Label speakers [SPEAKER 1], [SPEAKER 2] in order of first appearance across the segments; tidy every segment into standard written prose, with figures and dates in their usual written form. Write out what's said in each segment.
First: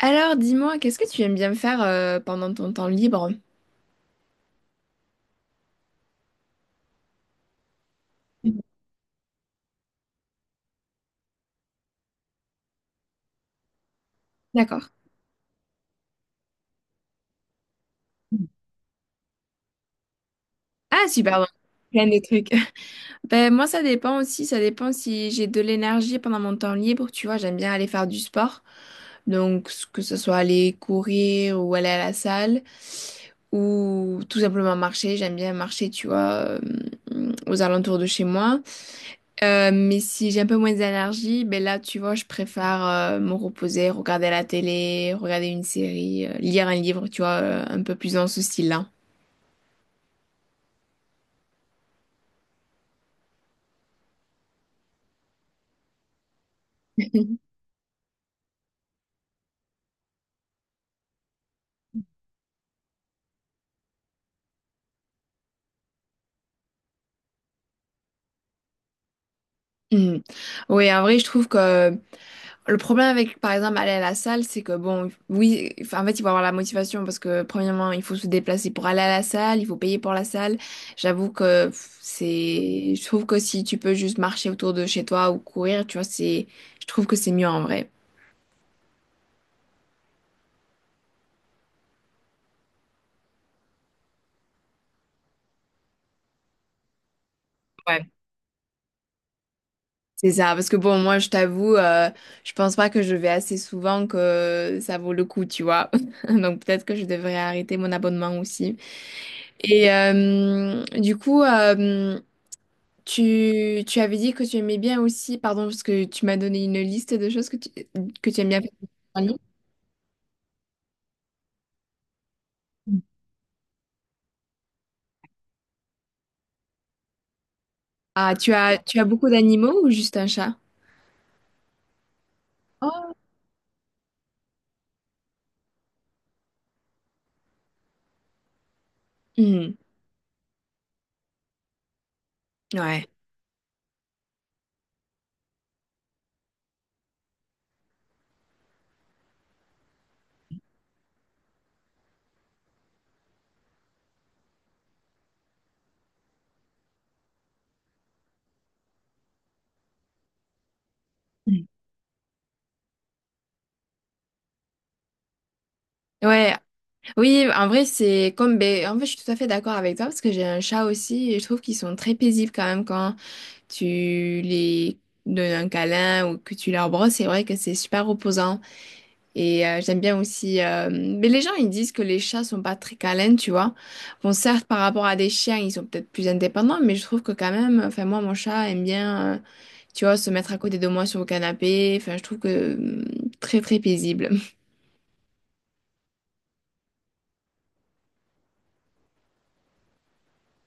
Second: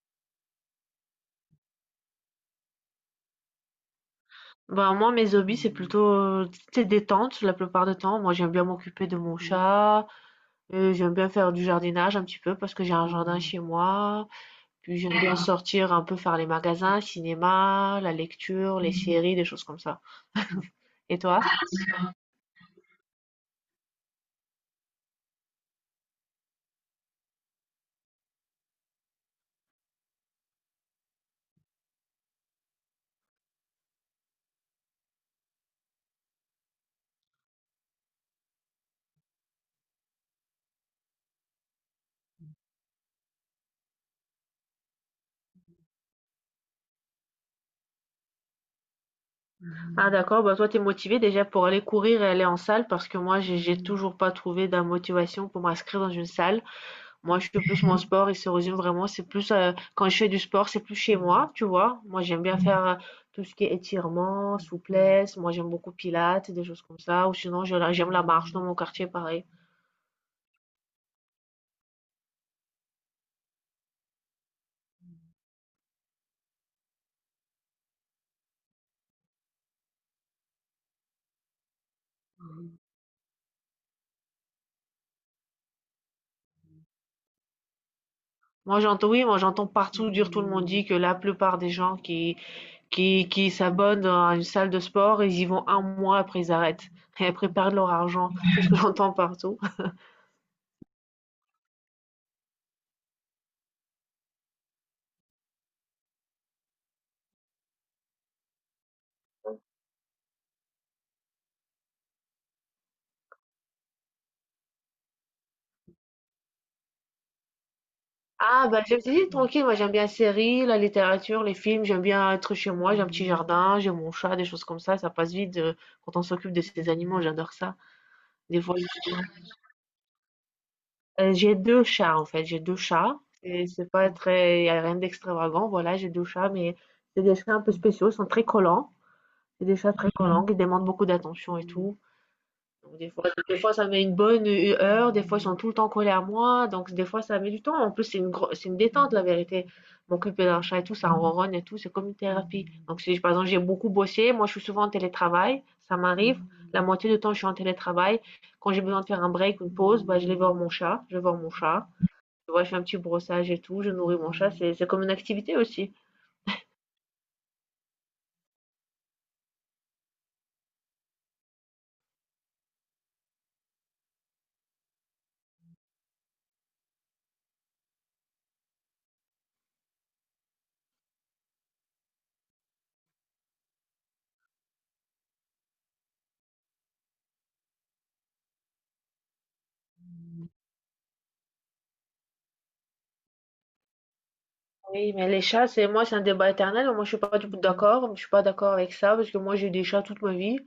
[SPEAKER 1] Alors, dis-moi, qu'est-ce que tu aimes bien faire pendant ton temps libre?
[SPEAKER 2] Bah, moi, mes hobbies, c'est plutôt, tu détente la plupart du temps. Moi, j'aime bien m'occuper de mon chat. J'aime bien faire du jardinage un petit peu parce que j'ai un jardin chez moi.
[SPEAKER 1] D'accord.
[SPEAKER 2] Puis j'aime bien sortir un peu faire les magasins, cinéma, la lecture, les séries, des choses comme ça.
[SPEAKER 1] Ah,
[SPEAKER 2] Et
[SPEAKER 1] super,
[SPEAKER 2] toi?
[SPEAKER 1] bon. Plein de trucs. Ben, moi, ça dépend aussi. Ça dépend si j'ai de l'énergie pendant mon temps libre. Tu vois, j'aime bien aller faire du sport. Donc, que ce soit aller courir ou aller à la salle ou tout simplement marcher. J'aime bien marcher, tu vois, aux alentours de chez moi. Mais si j'ai un peu moins d'énergie, ben là, tu vois, je préfère me reposer, regarder la télé, regarder une série, lire un livre, tu vois, un peu plus dans ce style-là.
[SPEAKER 2] Ah d'accord, bah toi t'es motivée déjà pour aller courir et aller en salle parce que moi j'ai toujours pas trouvé de motivation pour m'inscrire dans une salle. Moi, je fais plus mon sport, il se résume vraiment, c'est plus quand je fais du sport, c'est plus chez moi, tu vois. Moi, j'aime bien faire tout ce qui est étirement, souplesse. Moi, j'aime beaucoup pilates, des choses comme ça. Ou sinon, j'aime la marche dans mon quartier, pareil.
[SPEAKER 1] Mhm. Oui, en vrai, je trouve que le problème avec, par exemple, aller à la salle, c'est que bon, oui, enfin, en fait, il faut avoir la motivation parce que, premièrement, il faut se déplacer pour aller à la salle, il faut payer pour la salle. J'avoue que pff, c'est, je trouve que si tu peux juste marcher autour de chez toi ou courir, tu vois, c'est, je trouve que c'est mieux en vrai.
[SPEAKER 2] Moi, j'entends, oui, moi, j'entends partout dire, tout le monde dit que la plupart des gens qui s'abonnent à une salle de sport, ils y vont un mois après, ils arrêtent. Et après, ils perdent leur
[SPEAKER 1] Ouais.
[SPEAKER 2] argent. C'est ce que j'entends partout.
[SPEAKER 1] C'est ça, parce que bon, moi, je t'avoue, je pense pas que je vais assez souvent que ça vaut le coup, tu vois. Donc peut-être que je devrais arrêter mon abonnement aussi. Et du coup, tu avais dit que tu aimais bien aussi, pardon, parce que tu m'as donné une liste de choses que que tu aimes bien
[SPEAKER 2] Ah,
[SPEAKER 1] faire.
[SPEAKER 2] bah, je me suis dit, tranquille, moi j'aime bien les séries, la littérature, les films, j'aime bien être chez moi, j'ai un petit jardin, j'ai mon chat, des choses comme ça passe vite quand on s'occupe de ces animaux, j'adore ça.
[SPEAKER 1] Ah,
[SPEAKER 2] Des fois,
[SPEAKER 1] tu as beaucoup d'animaux ou juste un chat?
[SPEAKER 2] j'ai deux chats en fait, j'ai deux
[SPEAKER 1] Oh.
[SPEAKER 2] chats, et c'est pas très, y a rien d'extravagant, voilà, j'ai deux chats, mais c'est des chats un peu spéciaux, ils sont très collants, c'est
[SPEAKER 1] Mhm.
[SPEAKER 2] des chats très collants qui demandent beaucoup d'attention et tout. Donc
[SPEAKER 1] Ouais.
[SPEAKER 2] des fois ça met une bonne, heure, des fois ils sont tout le temps collés à moi, donc des fois ça met du temps. En plus, c'est une gros c'est une détente la vérité. M'occuper d'un chat et tout, ça ronronne et tout, c'est comme une thérapie. Donc si par exemple j'ai beaucoup bossé, moi je suis souvent en télétravail, ça m'arrive. La moitié du temps je suis en télétravail. Quand j'ai besoin de faire un break, une pause, bah, je vais voir mon chat, je vais voir mon
[SPEAKER 1] Mhm.
[SPEAKER 2] chat. Tu vois, je fais un petit brossage et tout, je nourris mon chat, c'est comme une activité aussi.
[SPEAKER 1] Ouais. Oui, en vrai, c'est comme, ben, en fait, je suis tout à fait d'accord avec toi parce que j'ai un chat aussi et je trouve qu'ils sont très paisibles quand même quand tu les donnes un câlin ou que tu leur brosses. C'est vrai que c'est super reposant. Et j'aime bien aussi. Mais les gens, ils disent que les chats sont pas très câlins, tu vois. Bon, certes, par rapport à des chiens, ils sont peut-être plus indépendants, mais je trouve que quand même, enfin, moi, mon chat aime bien, tu vois, se mettre à côté de moi sur le canapé. Enfin, je trouve que très, très paisible.
[SPEAKER 2] Oui, mais les chats, c'est moi c'est un débat éternel, moi je suis pas du tout d'accord, je suis pas d'accord avec ça parce que moi j'ai eu des chats toute ma vie.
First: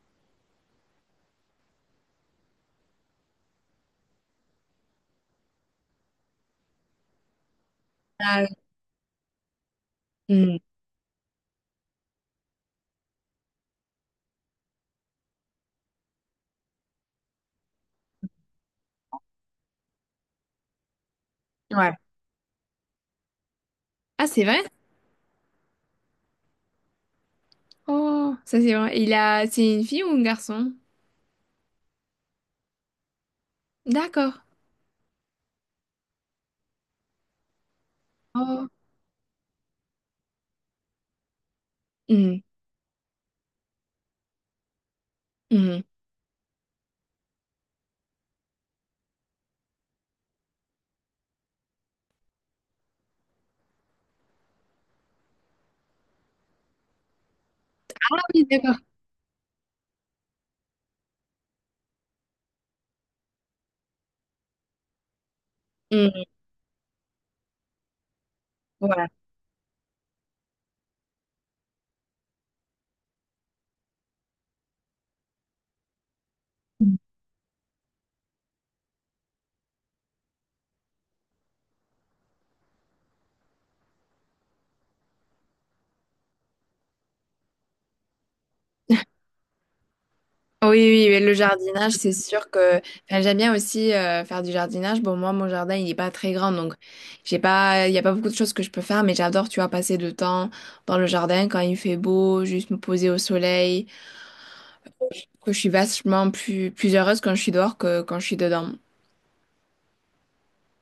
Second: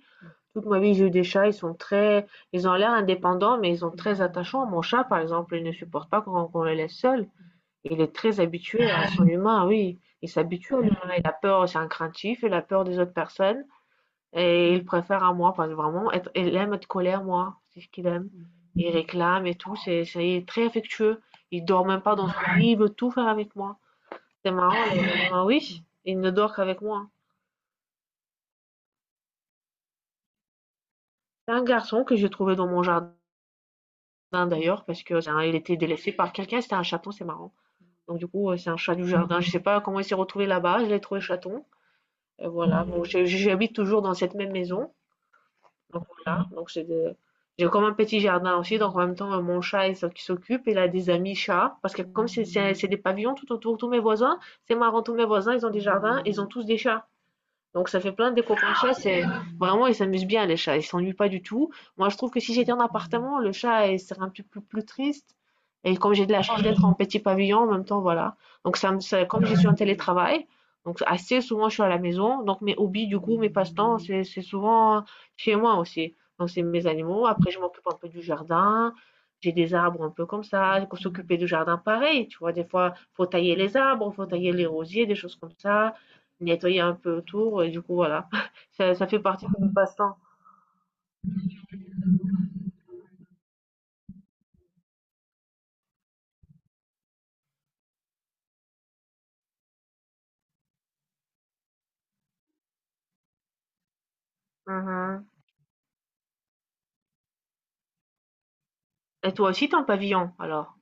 [SPEAKER 2] Toute ma vie, j'ai eu des chats, ils sont très ils ont l'air indépendants, mais ils sont très attachants. Mon chat, par exemple, il ne supporte pas qu'on le laisse seul. Il est très
[SPEAKER 1] Ah,
[SPEAKER 2] habitué à son humain, oui. Il
[SPEAKER 1] oui.
[SPEAKER 2] s'habitue à l'humain. Il a peur, c'est un craintif, il a peur des autres personnes. Et il préfère à moi, parce que vraiment, être, il aime être colère moi. C'est ce qu'il aime. Il réclame et tout. Il est très affectueux. Il
[SPEAKER 1] Hmm.
[SPEAKER 2] dort
[SPEAKER 1] Ouais.
[SPEAKER 2] même pas dans son lit, il veut tout faire avec moi.
[SPEAKER 1] Ah, c'est
[SPEAKER 2] C'est
[SPEAKER 1] vrai?
[SPEAKER 2] marrant, oui, il ne dort qu'avec moi.
[SPEAKER 1] Oh, ça, c'est vrai. Il a... C'est une fille ou un garçon?
[SPEAKER 2] C'est un garçon que j'ai trouvé dans mon jardin.
[SPEAKER 1] D'accord.
[SPEAKER 2] Jardin d'ailleurs, parce que hein, il était délaissé par quelqu'un, c'était un chaton, c'est marrant. Donc du coup,
[SPEAKER 1] Oh.
[SPEAKER 2] c'est un chat du jardin. Je sais pas comment il s'est retrouvé là-bas, je l'ai trouvé chaton.
[SPEAKER 1] Hmm.
[SPEAKER 2] Et voilà, bon, j'habite toujours dans cette même maison.
[SPEAKER 1] Hmm.
[SPEAKER 2] Donc voilà, donc j'ai comme un petit jardin aussi, donc en même temps, mon chat qui s'occupe, il a des amis chats, parce que comme c'est des pavillons tout autour, tous mes voisins, c'est marrant, tous mes voisins, ils ont des jardins, ils ont tous des chats. Donc ça fait
[SPEAKER 1] Ah
[SPEAKER 2] plein de
[SPEAKER 1] oui,
[SPEAKER 2] déco
[SPEAKER 1] d'accord.
[SPEAKER 2] chats. C'est vraiment ils s'amusent bien les chats, ils s'ennuient pas du tout. Moi je trouve que si j'étais en appartement, le chat il serait un petit peu plus triste. Et comme
[SPEAKER 1] Hmm.
[SPEAKER 2] j'ai de la chance d'être en petit pavillon en même temps, voilà. Donc
[SPEAKER 1] Voilà.
[SPEAKER 2] comme je suis en télétravail, donc assez souvent je suis à la maison. Donc mes hobbies du coup, mes passe-temps, c'est souvent chez moi aussi. Donc c'est mes animaux. Après je m'occupe un peu du jardin. J'ai des arbres un peu comme ça. Il faut s'occuper du jardin pareil. Tu vois, des fois faut tailler les arbres, faut tailler les rosiers, des choses comme ça nettoyer un peu autour et du coup voilà, ça fait partie de mon passe-temps.
[SPEAKER 1] Oui, oui, mais le jardinage, c'est sûr que enfin, j'aime bien aussi faire du jardinage. Bon, moi, mon jardin, il n'est pas très grand, donc j'ai pas, il n'y a pas beaucoup de choses que je peux faire, mais j'adore, tu vois, passer du temps dans le jardin quand il fait beau, juste me poser au soleil.
[SPEAKER 2] Mhm.
[SPEAKER 1] Que je suis vachement plus heureuse quand je suis dehors que quand je suis dedans.
[SPEAKER 2] Et toi aussi, t'es en pavillon alors?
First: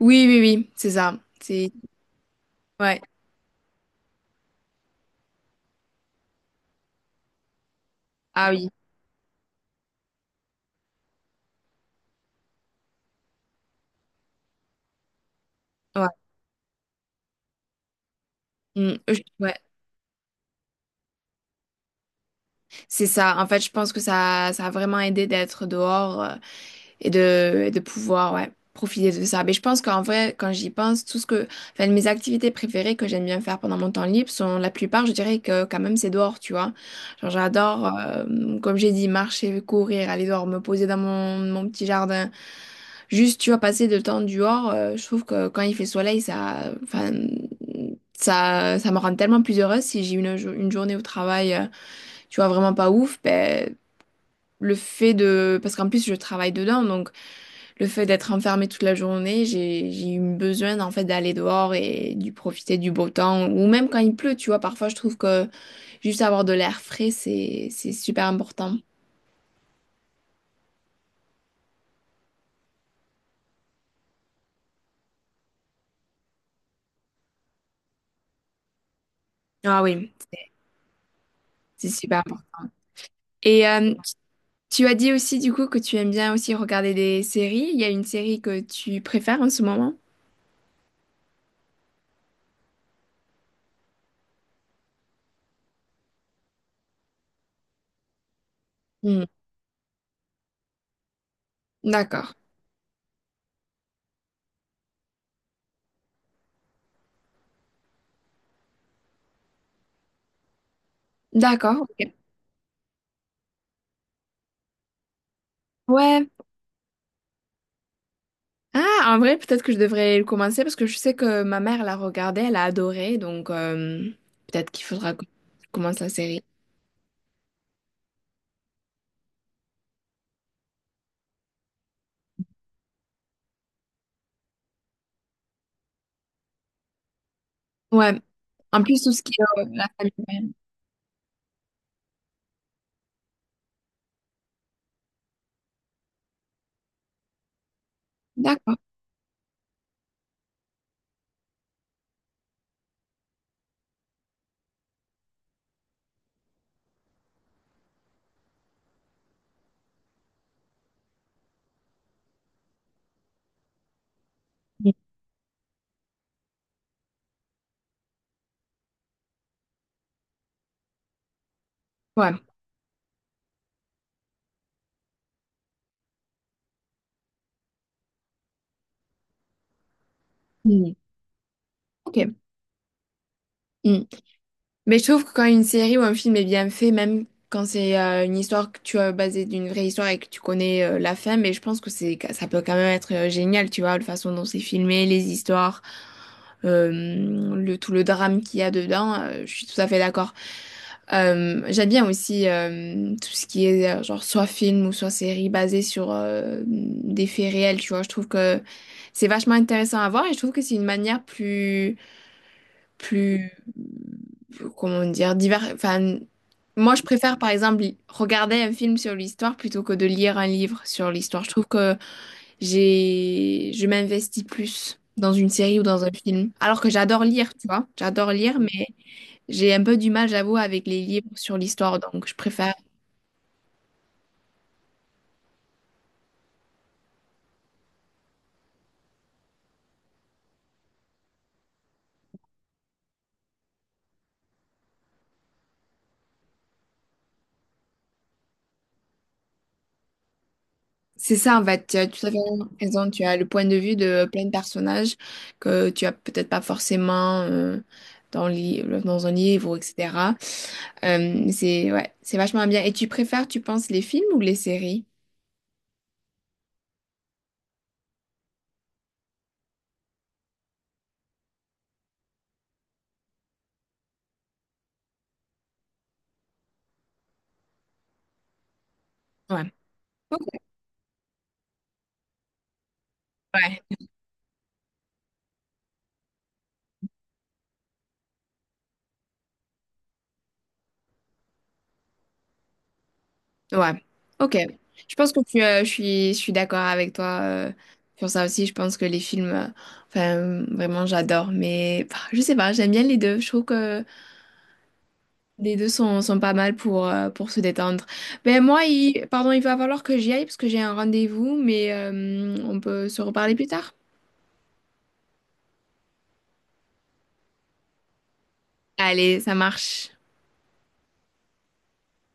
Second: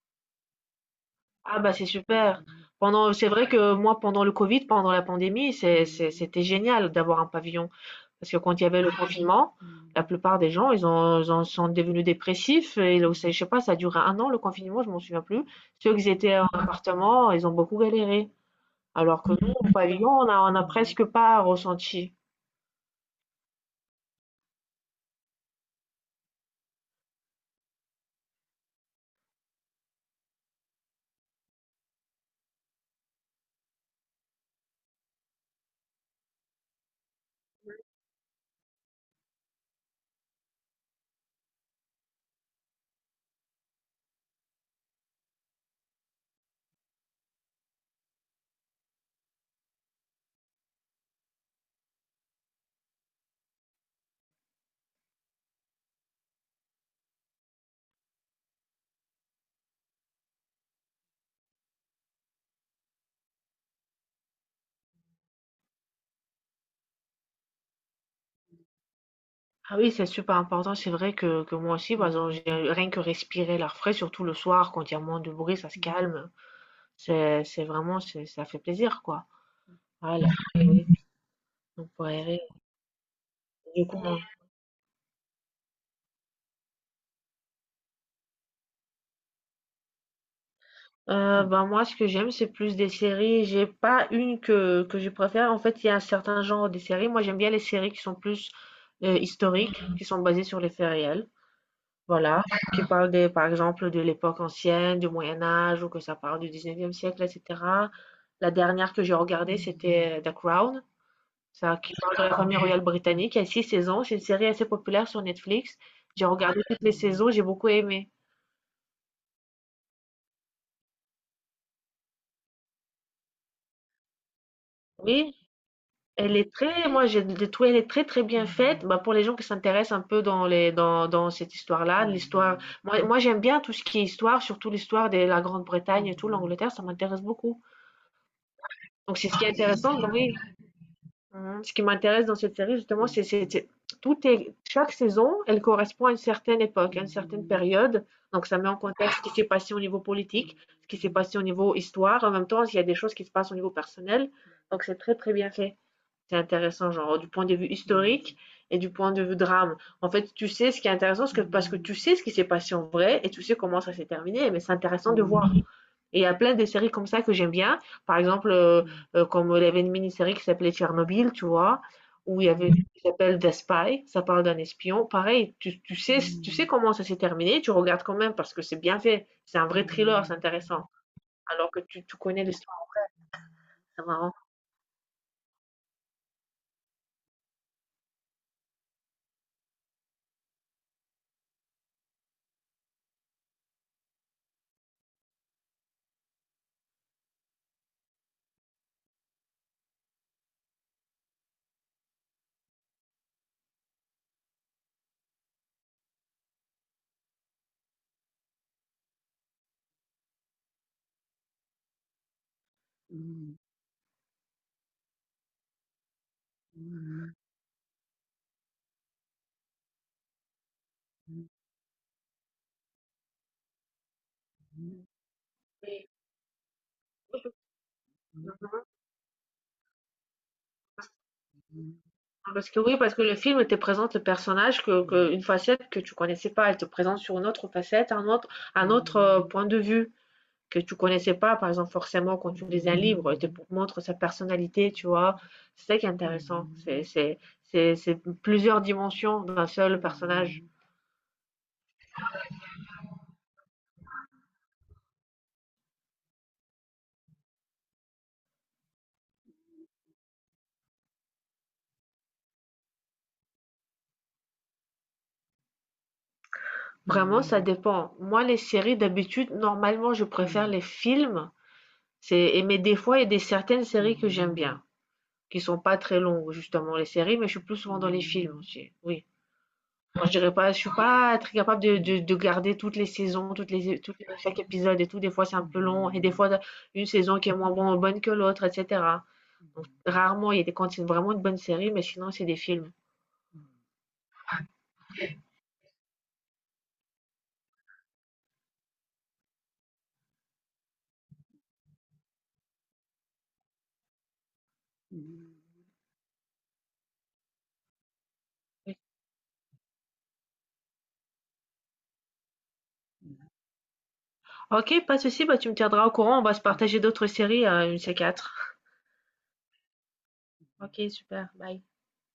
[SPEAKER 1] Oui, oui, oui, c'est ça.
[SPEAKER 2] Ah
[SPEAKER 1] C'est
[SPEAKER 2] bah c'est super.
[SPEAKER 1] ouais.
[SPEAKER 2] Pendant, c'est vrai que moi pendant le Covid, pendant la pandémie, c'était génial d'avoir un pavillon parce que
[SPEAKER 1] Ah
[SPEAKER 2] quand il y
[SPEAKER 1] oui.
[SPEAKER 2] avait le confinement, la plupart des gens ils ont, ils en sont devenus dépressifs et là, je sais pas, ça a duré 1 an le confinement, je m'en souviens plus. Ceux
[SPEAKER 1] Ouais.
[SPEAKER 2] qui étaient en appartement, ils ont beaucoup galéré.
[SPEAKER 1] Mm,
[SPEAKER 2] Alors que nous,
[SPEAKER 1] ouais.
[SPEAKER 2] au pavillon, on a presque pas ressenti.
[SPEAKER 1] C'est ça. En fait, je pense que ça a vraiment aidé d'être dehors. Et et de pouvoir ouais, profiter de ça. Mais je pense qu'en vrai, quand j'y pense, enfin, mes activités préférées que j'aime bien faire pendant mon temps libre sont la plupart, je dirais que quand même c'est dehors, tu vois. Genre j'adore, comme j'ai dit, marcher, courir, aller dehors, me poser dans mon petit jardin. Juste, tu vois, passer le temps dehors, je trouve que quand il fait soleil, ça, enfin, ça me rend tellement plus heureuse si j'ai une journée au travail, tu vois, vraiment pas ouf, ben, le fait de... Parce qu'en plus, je travaille dedans, donc le fait d'être enfermée toute la journée, j'ai eu besoin en fait d'aller dehors et du profiter du beau temps ou même quand il pleut, tu vois, parfois je trouve que juste avoir de l'air frais, c'est super important.
[SPEAKER 2] Ah oui, c'est super important. C'est vrai que moi aussi, par exemple, rien que respirer l'air frais, surtout le soir, quand il y a moins de bruit, ça se calme. Ça fait plaisir, quoi.
[SPEAKER 1] Ah oui,
[SPEAKER 2] Voilà. L'air oui. On
[SPEAKER 1] c'est
[SPEAKER 2] peut
[SPEAKER 1] super
[SPEAKER 2] aérer.
[SPEAKER 1] important. Et
[SPEAKER 2] Du coup, moi,
[SPEAKER 1] tu as dit aussi du coup que tu aimes bien aussi regarder des séries. Il y a une série que tu préfères en ce moment?
[SPEAKER 2] bah, moi, ce que j'aime, c'est plus des séries. J'ai pas une que je préfère. En fait, il y a un certain genre de séries. Moi, j'aime bien les séries qui sont plus
[SPEAKER 1] Hmm.
[SPEAKER 2] historiques, qui sont basées sur les faits réels.
[SPEAKER 1] D'accord.
[SPEAKER 2] Voilà, qui parle des par exemple, de l'époque ancienne, du Moyen Âge ou que ça parle du 19e siècle et cetera. La dernière que j'ai regardée, c'était The Crown, ça
[SPEAKER 1] D'accord.
[SPEAKER 2] qui
[SPEAKER 1] Ok.
[SPEAKER 2] parle de la famille royale britannique. Il y a 6 saisons, c'est une série assez populaire sur Netflix. J'ai
[SPEAKER 1] Ouais.
[SPEAKER 2] regardé toutes les saisons, j'ai beaucoup aimé.
[SPEAKER 1] Ah, en vrai, peut-être que je devrais le commencer parce que je sais que ma mère l'a regardé, elle a adoré, donc peut-être qu'il faudra que
[SPEAKER 2] Oui,
[SPEAKER 1] je commence la
[SPEAKER 2] elle
[SPEAKER 1] série.
[SPEAKER 2] est très, moi j'ai de tout, elle est très très bien faite. Bah, pour les gens qui s'intéressent un peu dans cette histoire-là, l'histoire. Moi, j'aime bien tout ce qui est histoire, surtout l'histoire de la Grande-Bretagne et tout, l'Angleterre, ça m'intéresse beaucoup.
[SPEAKER 1] Ouais. En plus, tout
[SPEAKER 2] Donc
[SPEAKER 1] ce
[SPEAKER 2] c'est
[SPEAKER 1] qui
[SPEAKER 2] ce qui est
[SPEAKER 1] est la
[SPEAKER 2] intéressant.
[SPEAKER 1] famille.
[SPEAKER 2] Donc, oui,
[SPEAKER 1] Ouais.
[SPEAKER 2] Mhm. Ce qui m'intéresse dans cette série, justement, tout est, chaque saison, elle correspond à une certaine époque, à une certaine période. Donc, ça met en
[SPEAKER 1] D'accord.
[SPEAKER 2] contexte ce qui s'est passé au niveau politique, ce qui s'est passé au niveau histoire. En même temps, il y a des choses qui se passent au niveau personnel. Donc, c'est très, très bien fait. C'est intéressant, genre, du point de vue historique et du point de vue drame. En fait, tu sais ce qui est intéressant, parce que tu sais ce qui s'est passé en vrai et tu sais comment ça s'est terminé, mais c'est
[SPEAKER 1] Mm.
[SPEAKER 2] intéressant de voir. Et il y a plein de séries comme ça que j'aime bien. Par exemple, comme il y avait une mini-série qui s'appelait Tchernobyl, tu vois,
[SPEAKER 1] Ouais.
[SPEAKER 2] où il y avait une Mhm. qui s'appelle The Spy, ça parle d'un espion. Pareil, tu sais comment ça s'est terminé, tu regardes quand même parce que c'est bien fait. C'est un vrai thriller, c'est intéressant.
[SPEAKER 1] Mm.
[SPEAKER 2] Alors que
[SPEAKER 1] Ok.
[SPEAKER 2] tu connais l'histoire,
[SPEAKER 1] Mm.
[SPEAKER 2] c'est marrant.
[SPEAKER 1] Mais je trouve que quand une série ou un film est bien fait, même quand c'est une histoire que tu as basée d'une vraie histoire et que tu connais la fin, mais je pense que c'est ça peut quand même être génial, tu vois, la façon dont c'est filmé, les histoires, euh, le tout le drame qu'il y a dedans, je suis tout à fait d'accord. J'aime bien aussi tout ce qui est genre soit film ou soit série basée sur des faits réels, tu vois. Je trouve que c'est vachement intéressant à voir et je trouve que c'est une manière plus, comment dire, divers. Enfin, moi, je préfère, par exemple, regarder un film sur l'histoire plutôt que de lire un livre sur l'histoire. Je trouve que je m'investis plus dans une série ou dans
[SPEAKER 2] Oui.
[SPEAKER 1] un film. Alors que j'adore lire, tu vois. J'adore lire, mais j'ai un peu du mal, j'avoue, avec les livres sur l'histoire. Donc, je
[SPEAKER 2] Parce
[SPEAKER 1] préfère.
[SPEAKER 2] que oui, parce que le film te présente le personnage une facette que tu connaissais pas, elle te présente sur une autre facette, un autre point de vue. Que tu connaissais pas, par exemple, forcément, quand tu lis un livre, il te montre sa personnalité, tu vois. C'est ça qui est intéressant. C'est plusieurs dimensions d'un seul personnage.
[SPEAKER 1] C'est ça, en fait, tu as tout à fait raison. Tu as le point de vue de plein de personnages que tu as peut-être pas forcément dans un livre, etc. Mais c'est ouais, c'est vachement bien. Et tu préfères, tu penses, les films ou les séries?
[SPEAKER 2] Vraiment, ça dépend. Moi, les séries, d'habitude, normalement, je préfère les films. C'est, et mais des fois, il y a des certaines séries que j'aime bien, qui sont pas très longues, justement, les séries, mais je suis plus souvent dans les films aussi. Oui.
[SPEAKER 1] Ouais.
[SPEAKER 2] Moi, je dirais
[SPEAKER 1] Ok.
[SPEAKER 2] pas, je suis pas très capable de garder toutes les saisons,
[SPEAKER 1] Ouais.
[SPEAKER 2] chaque épisode et tout. Des fois, c'est un peu long et des fois, une saison qui est moins bonne que l'autre, etc. Donc, rarement, il y a des quand c'est vraiment une bonne série, mais sinon, c'est des films.
[SPEAKER 1] Ouais. Ok. Je pense que je suis d'accord avec toi sur ça aussi. Je pense que les films, enfin, vraiment, j'adore. Mais bah, je sais pas, j'aime bien les deux. Je trouve que les deux sont pas mal pour se détendre. Ben moi,
[SPEAKER 2] Oui.
[SPEAKER 1] pardon, il va falloir que j'y aille parce que j'ai un rendez-vous, mais on peut se reparler plus tard.
[SPEAKER 2] Ok, pas de souci, bah, tu me tiendras au courant. On va se partager d'autres séries, une c quatre
[SPEAKER 1] Allez, ça marche.
[SPEAKER 2] Ok, super, bye.